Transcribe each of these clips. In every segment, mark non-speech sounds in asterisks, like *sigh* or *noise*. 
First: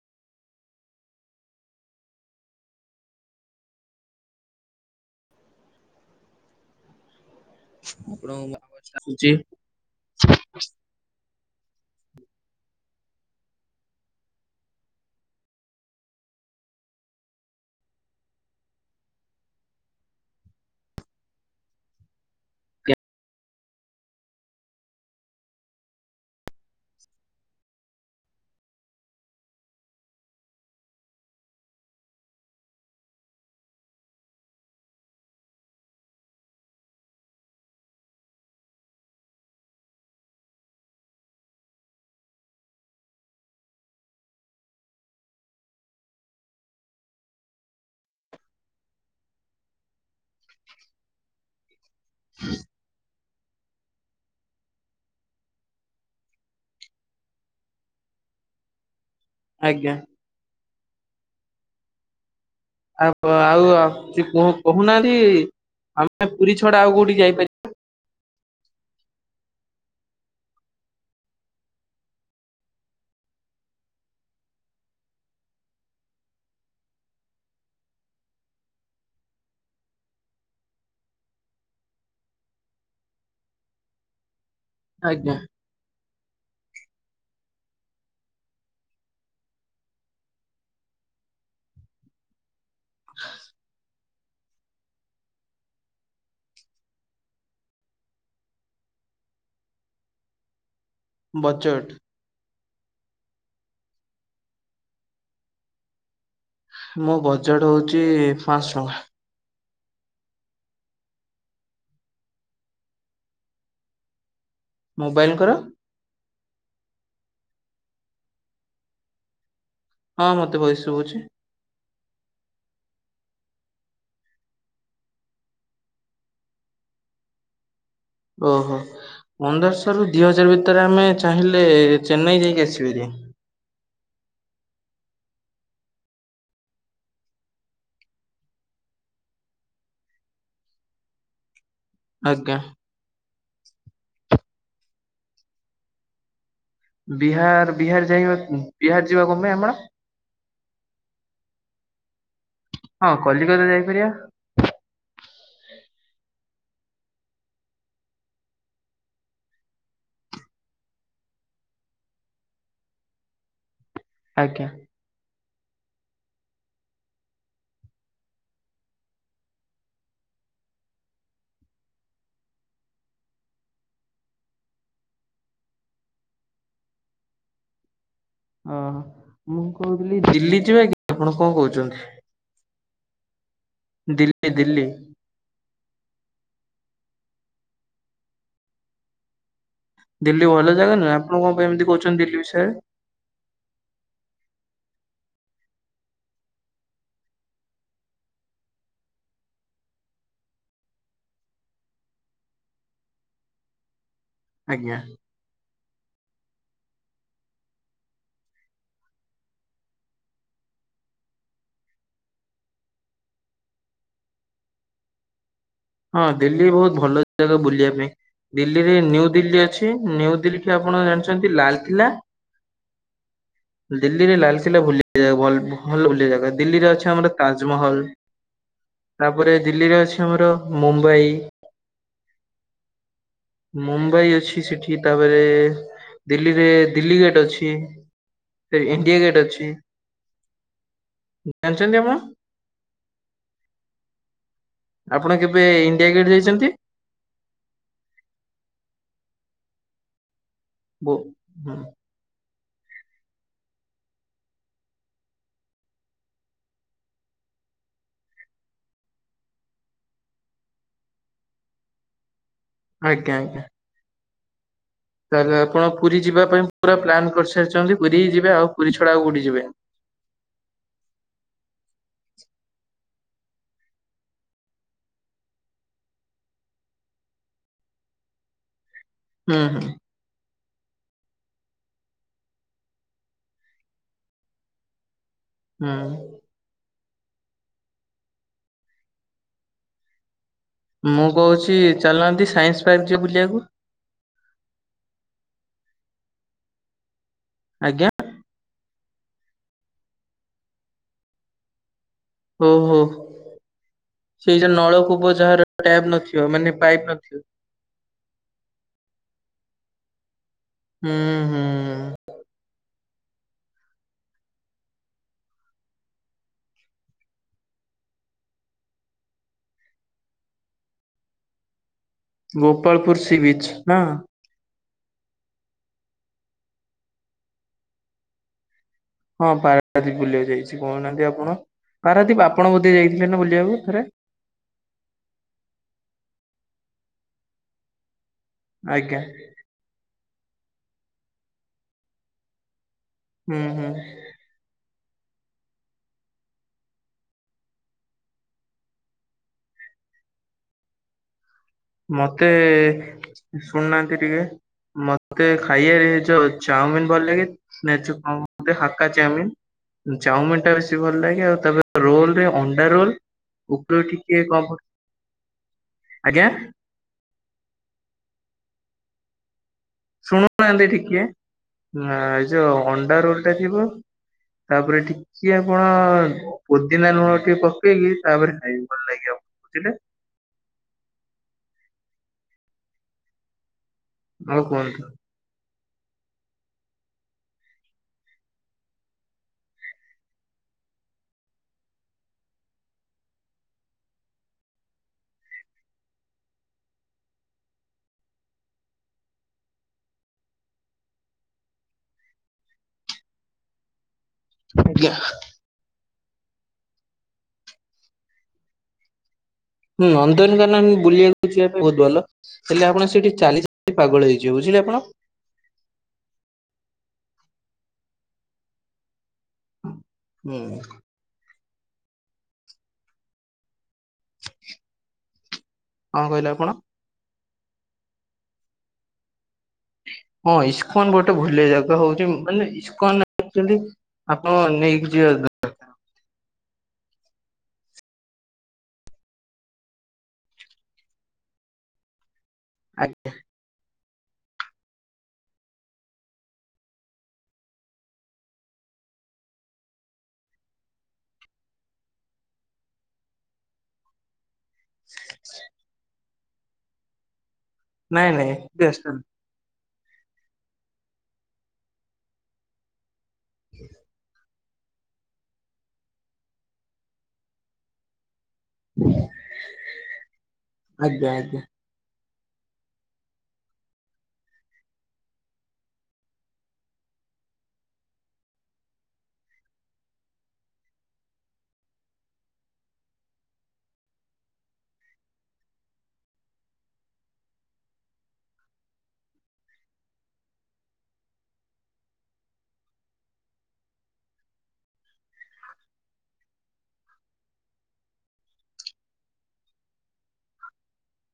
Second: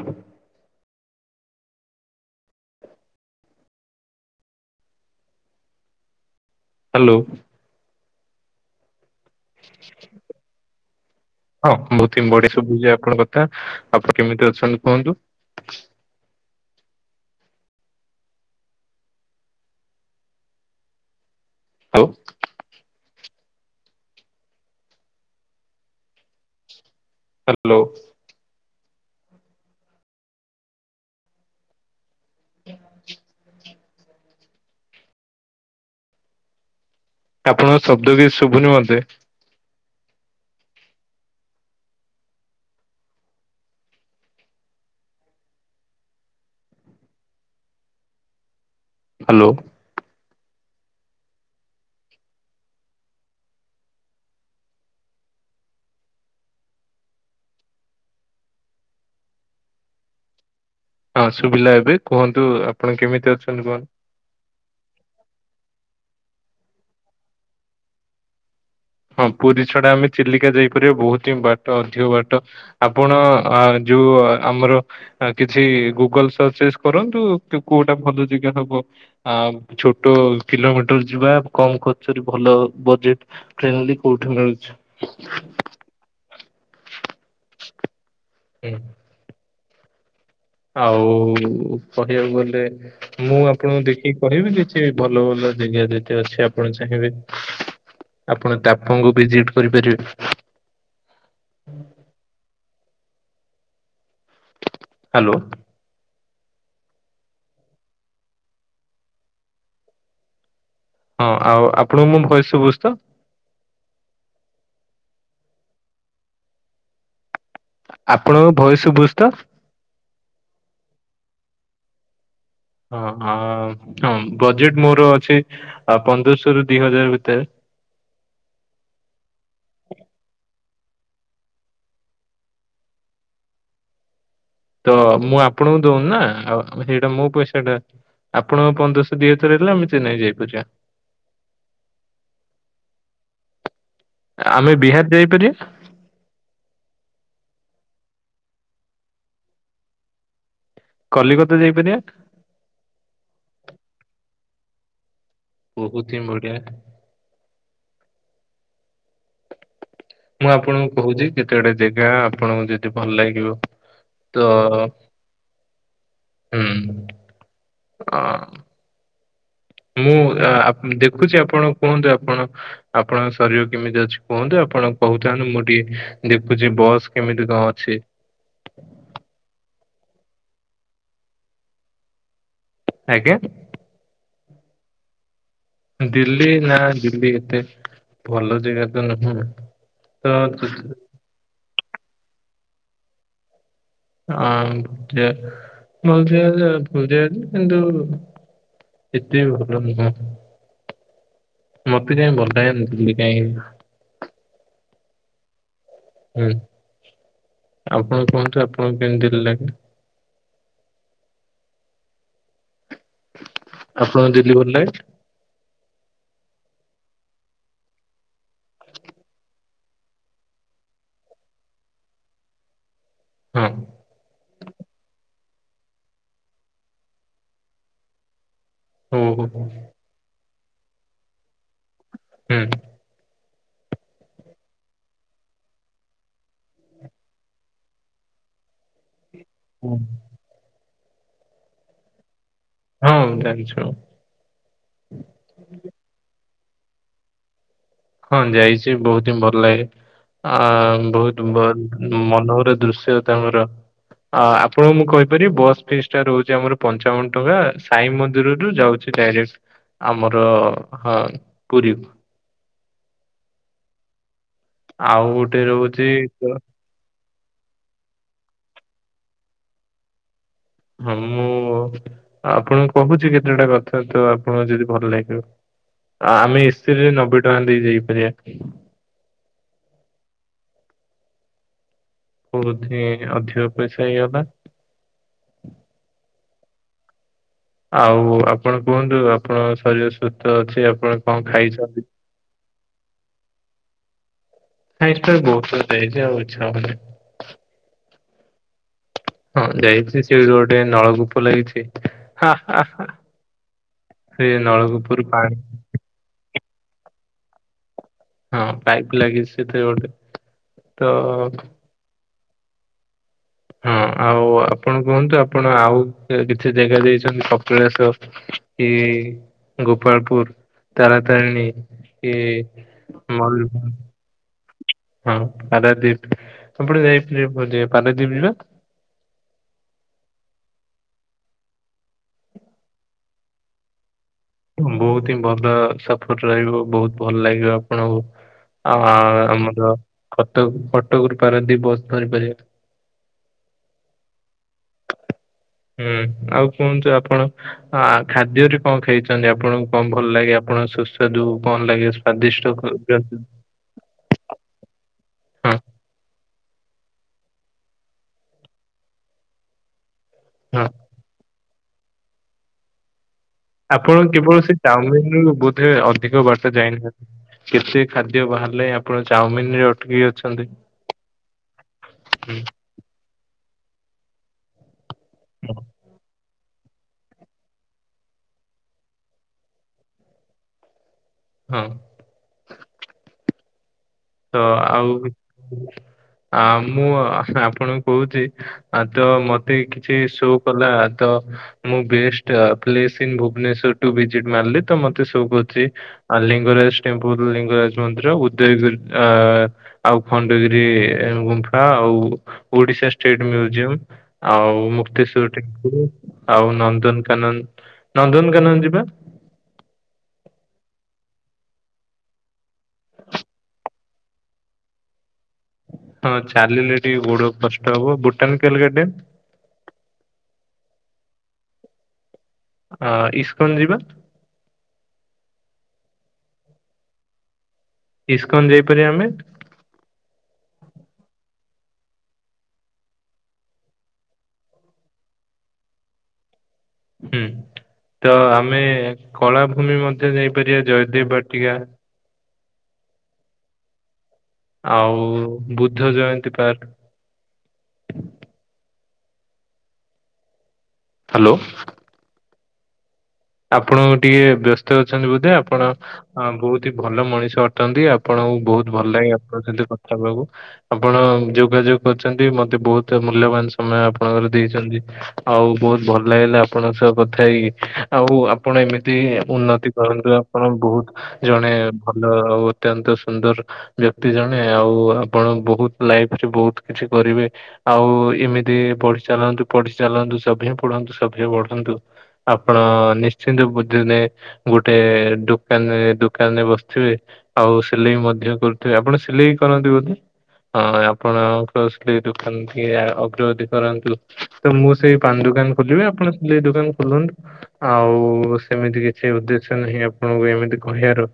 ହ ହ୍ୟାଲୋ। ଆପଣ *unintelligible* ଚାଲୁଛି ହଁ ବହୁତ ହିଁ ବଢିଆ ଶୁବୁଚି ଆପଣଙ୍କ କଥା। ଆପଣ କେମିତି ଅଛନ୍ତି କୁହନ୍ତୁ? ହଉୋ। ହ୍ୟାଲୋ। ହଁ ଆପଣଙ୍କ ଶବ୍ଦ ବି ଶୁଭୁନି ମତେ। ହ୍ୟାଲୋ। ହ ଆଜ୍ଞା। ହଁ ଶୁଭିଲା ଏବେ କୁହନ୍ତୁ ଆ ଆଉ ଆଉ ସେ କହୁନାହାନ୍ତି ଆମେ ପୁରୀ ଛଡା ଆଉ କୋଉଠି ଯାଇପାରି ହଁ ପୁରୀ ଛଡା ଆମେ ଚିଲିକା ଯାଇପାରିବା ବହୁତ ହିଁ ବାଟ ଅଧିକ ବାଟ। ଆପଣ ଆ ଯୋଉ ଆମର ଆ କିଛି ଗୁଗଲ ସର୍ଚସ କରନ୍ତୁ କି କୋଉଟା ଭଲ ଜାଗା ହବ। ଆ ଛୋଟ କିଲୋମିଟର ଯିବା କମ ଖର୍ଚ୍ଚରେ ଭଲ ବଜେଟ। ଟ୍ରେନଲି କୋଉଠି ଲାଗୁଚି। ଆଜ୍ଞା। ହୁଁ। ଆଉ କହିବାକୁ ଗଲେ ମୁଁ ଆପଣଙ୍କୁ ଦେଖ କି କହିବେ କିଛି ଭଲ ଭଲ ଜାଗା ଯେତେ ଅଛି ଆପଣ ଚାହିଁବେ। ଆପଣ ତାପଙ୍ଗ ଭିଜିଟ କରିପାରିବେ। Budget hello. ମୋ ବଜେଟ ହଉଛି ପାଁଶ ଟଙ୍କା। ହଁ ଆଉ ଆପଣଙ୍କୁ ମୁ ଭୟସ ସୁଭୁଚି ତ। ମୋବାଇଲଙ୍କର ଆପଣଙ୍କ ଭଏୟ ଶୁଭୁଚି ତ। ହଁ ମତେ ଭଏସ ଶୁଭୁଚି। ହଁ ହଁ ବଜେଟ ମୋର ଅଛି ପନ୍ଦରଶହ ରୁ ଦି ହଜାର ଭିତରେ। ଓହୋ ପନ୍ଦରଶହ ରୁ ଦିଇ ହଜାର ଭିତରେ ଆମେ ଚାହିଁଲେ ଚେନ୍ନାଇ ଯାଇକି ଆସିବେ ହେରି। ତ ମୁଁ ଆପଣଙ୍କୁ ଦଉନି ନା ଆଉ ସେଇଟା ମୋ ପଇସାଟା। ଆପଣଙ୍କ ପନ୍ଦରଶହ ଦି ହଥର ହେଲା ଆମେ ଚେନ୍ନାଇ ଯାଇପାରିବା। ଆଜ୍ଞା। ଆମେ ବିହାର ଯାଇପାରିବା। ବିହାର ବିହାର ଯାଇବା ବିହାର ଯିବା କଣ ପାଇଁ ଆମର। କଲିକତା ଯାଇପାରିବା। ହଁ କଲିକତା ଯାଇପାରିବା। ବହୁତ ହିଁ ବଢିଆ। ମୁଁ ଆପଣଙ୍କୁ କହୁଛି କେତେ ଗୁଡେ ଜାଗା ଆପଣଙ୍କୁ ଯଦି ଭଲ ଲାଗିବ। ତ ଆଜ୍ଞା ହୁଁ ଅ ମୁଁ ଆ ଦେଖୁଛି ଆପଣ କୁହନ୍ତୁ ଆପଣ ଆପଣଙ୍କ ଶରୀର କେମିତି ଅଛି କୁହନ୍ତୁ ଆପଣ କହୁଥାନ୍ତୁ ମୁଁ ଟିକେ ଦେଖୁଛି ବସ୍ କେମିତି କଣ ଅଛି? ଓହ ମୁଁ କହୁଥିଲି ଦିଲ୍ଲୀ ଯିବା କି ଆପଣ କଣ କହୁଛନ୍ତି। ଆଜ୍ଞା। ଦିଲ୍ଲୀ ଦିଲ୍ଲୀ। ଦିଲ୍ଲୀ ନା ଦିଲ୍ଲୀ ଏତେ ଭଲ ଜାଗା ତ ନୁହଁ। ତ ଦିଲ୍ଲୀ ଭଲ ଜାଗା ନୁହଁ ଆପଣ କଣ ପାଇଁ ଏମିତି କହୁଛନ୍ତି ଦିଲ୍ଲୀ ବିଷୟରେ। ହଁ ଭଲ ଭଲ ଜାଗା ଭଲ ଜାଗା ଯେ କିନ୍ତୁ ଏତେ ଭଲ ନୁହଁ। ମତେ କାଇଁ ଭଲ ଲାଗେନି କାଇଁ। ଆଜ୍ଞା। ହୁଁ ଆପଣ କୁହନ୍ତୁ ଆପଣଙ୍କୁ କେମିତି ଲାଗେ। ଆପଣଙ୍କୁ ଦିଲ୍ଲୀ ଭଲ ଲାଗେ? ହଁ ଦିଲ୍ଲୀ ବହୁତ ଭଲ ଜାଗା ବୁଲିବା ପାଇଁ। ଦିଲ୍ଲୀରେ ନିୁ ଦିଲ୍ଲୀ ଅଛି ଦିଲ୍ଲୀ ଆପଣ ଜାଣିଛନ୍ତି ଲାଲକିଲ୍ଲା। ହଁ ଦିଲ୍ଲୀରେ ଲାଲକିଲ୍ଲା ଭୁଲି ଭଲ ହଲ ଓଆ ଜାଗା ଦିଲ୍ଲୀରେ ଅଛି ଆମର ତାଜମହଲ ହଉ ତାପରେ ହଉ ଦିଲ୍ଲୀରେ ଅଛି ଆମର ମୁମ୍ବାଇ ହୁଁ। ମୁମ୍ବାଇ ଅଛି ସେଠି ତାପରେ ଦିଲ୍ଲୀରେ ଦିଲ୍ଲୀ ଗେଟ ଅଛି। ସେ ଇଣ୍ଡିଆ ଗେଟ୍ ଅଛି। ହୁଁ। ଜାଣିଛନ୍ତି ଆପଣ। ହଁ ଜାନିଛୁ। ଆପଣ କେବେ ଇଣ୍ଡିଆ ଗେଟ୍ ଯାଇଛନ୍ତି। ହଁ ଯାଇଛି ବହୁତ ହିଁ ଭଲ ଲାଗେ ଆ ବୋ ବହୁତ ହୁଁ, ଭଲ ମନୋହର ଦୃଶ୍ୟ ତାଙ୍କର। ଅ ଆପଣଙ୍କୁ ମୁଁ କହିପାରିବି ବସ୍ ଫିସ୍ ଟା ରହୁଛି ଆମର ପଞ୍ଚାବନ ଟଙ୍କା ସାଇ ମନ୍ଦିରରୁୁ ଯାଉଛି। ସେ ଡାଇରେକ୍ଟ ଆମର ହଁ ପୁରୀକୁ। ଆଜ୍ଞା ଆଜ୍ଞା। ଆଉ ଗୋଟେ ତାହେଲେ ଆପଣ ରହୁଛି ପୁରୀ ଯିବା ତ- ପାଇଁ ପୁରା ପ୍ଲାନ୍ କରିସାରିଛନ୍ତି ପୁରୀ ଯିବେ ଆଉ ପୁରୀ ଛଡା ଆଉ କଉଠି ଯିବେନି। ହଁ ମୁଁ ଆପଣଙ୍କୁ କହୁଛି କେତେଟା କଥା ତ ଆପଣଙ୍କୁ ଯଦି ଭଲ ଲାଗିବ। ଆଉ ଆମେ ଏ୍ରୀରେ ନବେ ଟଙ୍କା ଦେଇ ଯାଇପାରିବା ହୁଁ ହୁଁ। ବୋଧ ଅଧିକ ପଇସା ହେଇଗଲା। ହୁଁ। ଆଉ ଆପଣ କୁହନ୍ତୁ ଆପଣଙ୍କ ଶରୀର ସୁସ୍ଥ ଅଛି। ଆପଣ ମୁଁ କଣ କହୁଛି ଖାଇଛନ୍ତି? ଚାଲନାହାନ୍ତି ସାଇନ୍ସ ପାର୍କ ଯିବ ବୁଲିବାକୁ। ହଁଇଟା ବି ବହୁତ କ ହେଇଛି ଆଉ ଛ *unintelligible* ଆଜ୍ଞା। ହଁ ଯାଇଛି ସେଠି ଗୋଟେ ନଳକୂପ ଲାଗିଛି। ହ ଓହୋ। ସେ ସେଇ ଯୋଉ ନଳକୂପ ନଳକୂପୁର ଯାହାର ପାଣି ଟ୍ୟାପ ନଥିବ ମାନେ ପାଇପ୍ ନଥିବ। ହଁ ପାଇପ୍ ଲାଗିଛି ସେଥି ଗୋଟେ ତ ହୁଁ ହୁଁ। ହଁ ଆଉ ଆପଣ କୁହନ୍ତୁ ଆପଣ ଆଉ କିଛି ଜାଗା ଜାଇଛନ୍ତି କପିଳାସ। ଏ ଗୋପାଳପୁର ତାରାତାରିଣୀ। କି ଗୋପାଳପୁର ସି ମ ବିଚ୍ ନା *unintelligible* ହଁ ପାରାଦୀପ ଆପଣେ ଯାଇେ ପାରାଦୀପ ଯିବା *unintelligible* ହଁ ପାରାଦୀପ ବୁଲିବାକୁ ଯାଇଛି କହୁନାହାନ୍ତି ଆପଣ ପାରାଦୀପ ଆପଣ ବୋଧେ ଯାଇଥିଲେ ନା ବୁଲିବାକୁ ଥରେ। ବହୁତ ହିଁ ଭଲ ସଫର ରହିବ ବହୁତ ଭଲ ଲାଗିବ ଆପଣଙ୍କୁ। ଆଉ ଆଜ୍ଞା ଆମର କଟ କଟକ ରପାରେ ଦି ବସ୍ ଧରି ପାରିବେ। ହୁଁ ହୁଁ। ହୁଁ ଆଉ କୁହନ୍ତୁ ଆପଣ ଆ ଖାଦ୍ୟରେ କଣ ଖାଇଛନ୍ତି ଆପଣଙ୍କୁ କଣ ଭଲ ଲାଗେ ଆପଣ ସୁସ୍ଥ ଯଦୁ କଣ ଲାଗେ ମତେ ସ୍ଵାଦିଷ୍ଟ ଶୁଣୁନାହାନ୍ତି ଟିକେ ମତେ ହଁ ଖାଇବାରେ ଯୋଉ ଚାଉମିନ ଭଲ ଲାଗେ। ନଚୁ କେ ହାକା ଚ୍ୟାମିନ୍ *unintelligible* ଚାଉମିନ ଟା ହଁ ବେଶୀ ଭଲ ଲାଗେ ଆଉ ତାପରେ ରୋଲ ଅଣ୍ଡା ରୋଲ ଉପରୁ ଆପଣ ଟିକେ କଣ କେବଳ ସେ ପଡେ- ଚାଉମିନ ରୁ ବୋଧେ ଅଧିକ ଆଜ୍ଞା ବାର୍ଷା ଯାଇନହା କେତେ ଖାଦ୍ୟ ବାହାରିଲେ ଆପଣ ଚାଉମିନ ରେ ଶୁଣୁନାହାନ୍ତି ଟିକେ ଏ ହୁଁ, ଯୋଉ ଅଣ୍ଡା ରୋଲ ଟା ଥିବ ତାପରେ ଟିକେ ଆପଣ ପୋଦିନା ଲୁଣ ଟିକେ ପକେଇକି ତାପରେ ଖାଇବେ ଭଲ ଲାଗିବ ବୁଝିଲେ। ହଁ। ତ ଆଉ ଆ ମୁଁ ଆପଣଙ୍କୁ କହୁଚି ଆ ତ ମତେ କିଛି ଶୋ କଲା ତ ମୁଁ best place in Bhubaneswar to visit ମାରିଲି ତ ମତେ ଶୋ କରୁଚି ଅ ଲିଙ୍ଗରାଜ ଟେମ୍ପଲ ଲିଙ୍ଗରାଜ ମନ୍ଦିର ଉଦ୍ୟୟଗୁରି ଅ ଆଉ ଖଣ୍ଡଗିରି ଗୁମ୍ଫା ଆଉ ଓଡିଶା ଷ୍ଟେଟ୍ ମ୍ୟୁଜିୟମ୍ ଆଉ ଆଜ୍ଞା ମୁକ୍ତିେଶ୍ୱର *unintelligible* ଆଉ ନନ୍ଦନକାନନ ନନ୍ଦନକାନନ ଯିବା। ହୁଁ ଅନ୍ଦନକାନ ବୁଲିବାକୁ ଯିବା ବହୁତ ଭଲ। ହେଲେ ଆପଣ ସେଇଠି ଚାଲି ଚାଲି ପାଗଳ ହେଇଯିବେ ବୁଝିଲେ ଆପଣ। ହଁ ଚାଲିଲେ ଟିକେ ଗୋଡ କଷ୍ଟ ହବ ଭୁଟାନ କାଲ ଗାର୍ଡେନ ହୁଁ। ଆ ଇସ୍କନ ଯିବା। କଁ କହିଲେ ଆପଣ? ଇସ୍କନ ଯାଇପାରିବା ଆମେ? ହଁ ଇସ୍କନ ଗୋଟେ ଭଲ ଜାଗା ହଉଚି ମାନେ ଇସ୍କନ ଆକଚୁଆଲି। ଆପଣ ନେଇକି ଯିବେ ହୁଁ ତ ଆମେ କଳାଭୂମି ମଧ୍ୟ ଯାଇପାରିବା ଜୟଦେବ ବାଟିକା। ଆଜ୍ଞା। ଆଉ ବୁଦ୍ଧ ଜୟନ୍ତୀ ପାର୍କ ହ୍ୟାଲୋ। ଆପଣ ଟିକେ ବ୍ୟସ୍ତ ଅଛନ୍ତି ବୋଧେ ଆପଣ ବହୁତ ହି ଭଲ ମଣିଷ ଅ ଅଟନ୍ତି ନାଇଁ ନାଇଁ ଆପଣଙ୍କୁ ଟିକେ ବହୁତ ଭଲ ଆସନ୍ତୁ। ଲାଗି କଥା ହେବାକୁ ଆପଣ ଯୋଗାଯୋଗ କରିଚନ୍ତି ମତେ ବହୁତ ତେ ମୂଲ୍ୟବାନ ସମୟ ଆପଣଙ୍କର ଦେଇଚନ୍ତି ଆଉ ବହୁତ ଭଲ ଲାଗିଲା ଆପଣଙ୍କ ସହ କଥା ହେଇକି। ଆଉ ଆପଣ ଏମିତି ଉନ୍ନତି କରନ୍ତୁ ଆପଣ ବହୁତ ଆଜ୍ଞା ଆଜ୍ଞା। ଜଣେ ଭଲ ଆଉ ଅତ୍ୟନ୍ତ ସୁନ୍ଦର ବ୍ୟକ୍ତି ଜଣେ ଆଉ ଆପଣ ବହୁତ ଲାଇଫରେ ବହୁତ କିଛି କରିବେ। ଆଉ ଏମିତି ପଢି ଚାଲନ୍ତୁ ପଢି ଚାଲନ୍ତୁ ସଭି ପଢନ୍ତୁ ସ ପଢନ୍ତୁ। ଆପଣ ନିଶ୍ଚିନ୍ତ ବୁେ ଗୋଟେ ଦୋକାନରେ ଦୋକାନରେ ବସିଥିବେ। ଆଉ ସିଲେଇ ମଧ୍ୟ କରୁଥିବେ। ଆପଣ ସିଲେଇ କରନ୍ତି ବୋଧେ? ହଁ ଆପଣଙ୍କସ ଦୋକାନ କି ଅଗ୍ରଗତି କରନ୍ତୁ। ତ ମୁଁ ସେଇ ପାନ ଦୋକାନ ଖୋଲିବି ଆପଣ ସିଲେଇ ଦୋକାନ ଖୋଲନ୍ତୁ। ଆଉ ସେମିତି କିଛି ଉଦ୍ଦେଶ୍ୟ ନାହିଁ ଆପଣଙ୍କୁ ଏମିତି କହିବାର।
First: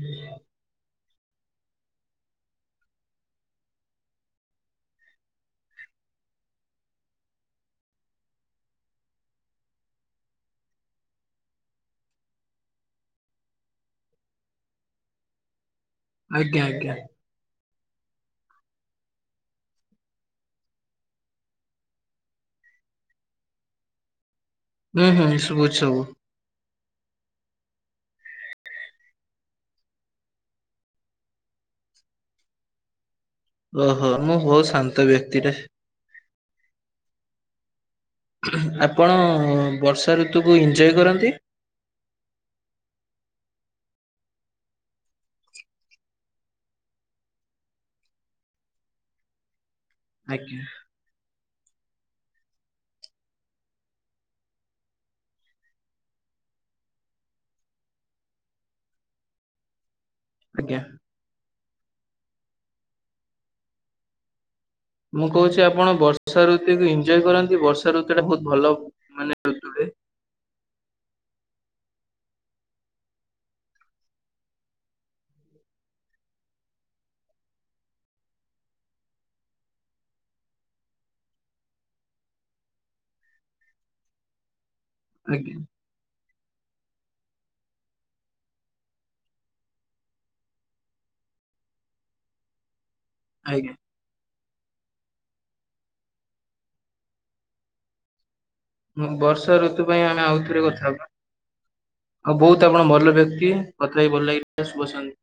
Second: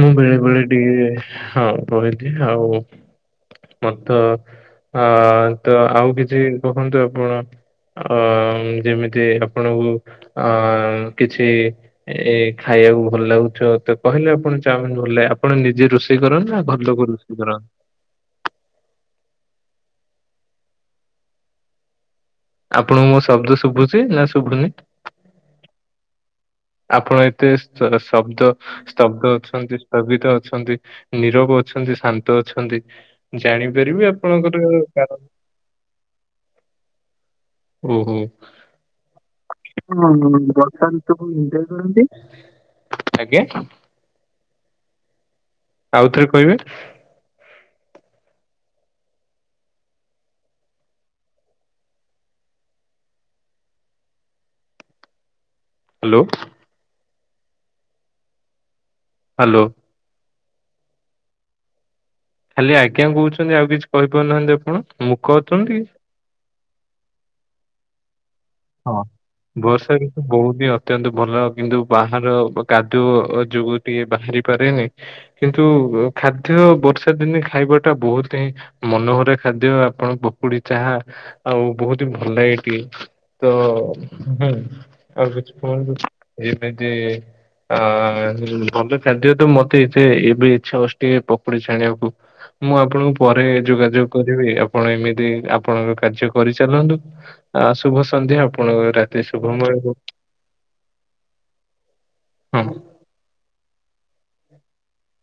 ମୁଁ ବେଳେବେଳେ ଟିକେ ହଁ ରହିଲି ଆଉ ମତ ଆ ତ ଆଉ କିଛି କଖନ୍ତୁ ଆପଣ ଅ ଯେମିତି ଆ ଆପଣଙ୍କୁ ଅ କିଛି। ଏ ଖାଇବାକୁ ଭଲ ଲାଗୁଚ ତ କହିଲେ ଆପଣ ଚାମିନ ଭଲ ଲାଗେ ଆପଣ ନିଜେ ରୋଷେଇ ରୋଷେଇ କର ଆଜ୍ଞା ନାଁ ଆଜ୍ଞା ଭଲ କ ରୋଷେଇ କର। ଆପଣଙ୍କୁ ମୋ ଶବ୍ଦ ଶୁଭୁଚି ନାଁ ଶୁଭୁନି? ହୁଁ ହୁଁ ସୁବୁଚି ସବୁ। ଆପଣ ଏତେ ଶବ୍ଦ। ସ୍ତବ୍ଧ ଅଛନ୍ତି ସ୍ତବିତ ଅଛନ୍ତି ନିରବ ଅଛନ୍ତି ଶାନ୍ତ ଅଛନ୍ତି। ଜାଣିପାରିବି ଓହୋ ମୁଁ ବହୁତ ଆପଣଙ୍କର ଶାନ୍ତ କାରଣ। ବ୍ୟକ୍ତିଟେ। ଓହୋ। ଆପଣ ବର୍ଷା ଋତୁକୁ ଏଞ୍ଜୟ କରନ୍ତି? ଏଞ୍ଜୋଏ କରନ୍ତି‌ ଆଜ୍ଞା। ଆଉଥରେ କହିବେ? ଆଜ୍ଞା। ହାଲୋ। ହାଲୋ। ଆଜ୍ଞା। ଖାଲି ଆଜ୍ଞା କହୁଚନ୍ତି ଆଉ କିଛି କହିପାରୁନାହାନ୍ତି ଆପଣ? ମୁଁ ମୂକ କହୁଚି ଅଛନ୍ତି କି? ଆପଣ ବର୍ଷା ଋତୁକୁ ଏଇଞ୍ଜୟ କରନ୍ତି ବର୍ଷା ଋତୁ ଟା ବହୁତ୍ ଭଲ। ହଁ ମାନେ ଋତୁଟେ ବର୍ଷା ଋ ବହୁତ୍ ହିଁ ଅତ୍ୟନ୍ତ ଭଲ କିନ୍ତୁ ବାହାର କାଦୁଅ ଯୋଗୁଁ ଟିକେ ବାହାରି ପାରେନି। କିନ୍ତୁ ଖାଦ୍ୟ ବର୍ଷା ଦିନେ ଖାଇବା ଟା ବହୁତ୍ ହିଁ ମନୋହରା ଖାଦ୍ୟ ଆପଣ ପକୁଡି ଚାହା ଆଉ ବହୁତ୍ ଭଲ ଲାଗେ ଏଠି। ତ ହ ଆଉ କିଛି ଆଜ୍ଞା କଣ ଏମିତି ଆ ଭଲ ଖାଦ୍ୟ ତ ମତେ ଏତ ଏବେ ଇଚ୍ଛା ହଷ୍ଟଛି ପଖୋଡି ଛାଣିବାକୁ। ମୁଁ ଆପଣଙ୍କୁ ପରେ ଆଜ୍ଞା ଯୋଗାଯୋଗ କରିବି ଆବ୍ ଆପଣ ଏମିତି ଆପଣଙ୍କ କାର୍ଯ୍ୟ କରିଚାଲନ୍ତୁ ଆ ଶୁଭ ସନ୍ଧ୍ୟା। ଆପଣଙ୍କ ରାତି ବର୍ଷା ଶୁଭମୟ ଋତୁ ହଉ। ପାଇଁ ଆମେ ଆଉଥରେ କଥା ହେବା ଆଉ ବହୁତ୍ ହଁ। ଆପଣ ଭଲ ବ୍ୟକ୍ତି। କଥା ହେଇକି ଭଲ ଲାଗିଲା ଶୁଭ ସନ୍ଧ୍